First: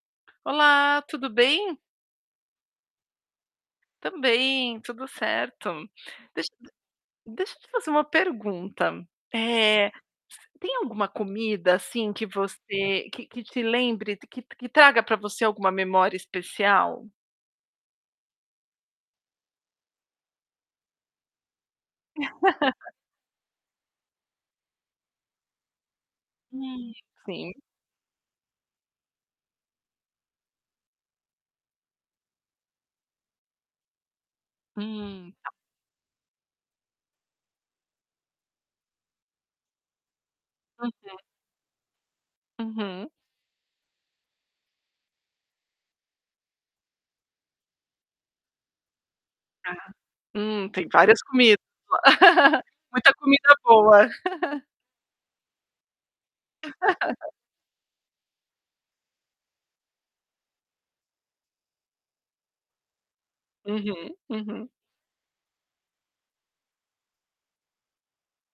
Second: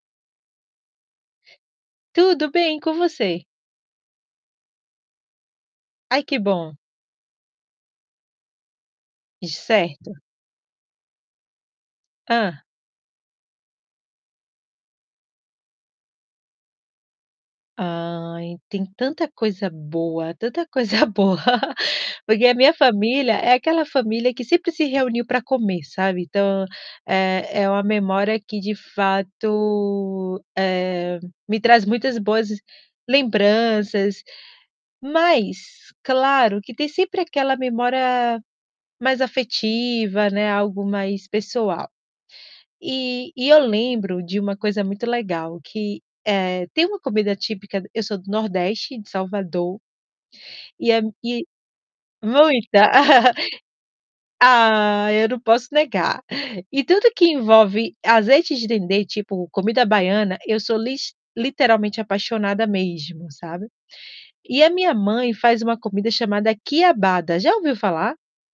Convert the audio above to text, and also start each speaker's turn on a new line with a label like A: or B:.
A: Olá, tudo bem?
B: Tudo bem, e com você?
A: Também, tudo certo.
B: Ai que
A: Deix
B: bom.
A: deixa eu te fazer um pergunta,
B: [unintelligible]
A: eh,
B: Certo.
A: tem alguma comida, assim, que
B: Hã.
A: você que que te lembre que t que traga pra você alguma memória especial?
B: Ai, tem tanta coisa boa, tanta coisa boa. Porque a minha família, é aquela família que sempre se reuniu pra comer, sabe. Então,
A: [unintelligible]
B: eh,
A: Sim.
B: é uma memória que de fato, eh, me traz muitas boas lembranças.
A: Hum.
B: Mas, claro que tem sempre aquela memória mais afetiva, né, algo
A: Uhum.
B: mais pessoal.
A: Uhum.
B: E e eu lembro de uma coisa muito legal que eh, tem uma comida típica d eu sou do nordeste, de
A: Aham.
B: Salvador
A: Hum, tem
B: e é m
A: várias
B: e
A: comida
B: muita.
A: muita comida boa.
B: Ai, eu não posso negar. E tudo que envolve azeite de dendê, tipo, comida baiana, eu sou lis literalmente apaixonada mesmo, sabe.
A: Uhum,
B: E
A: uhum.
B: a minha mãe faz uma comida chamada quiabada, já ouviu falar?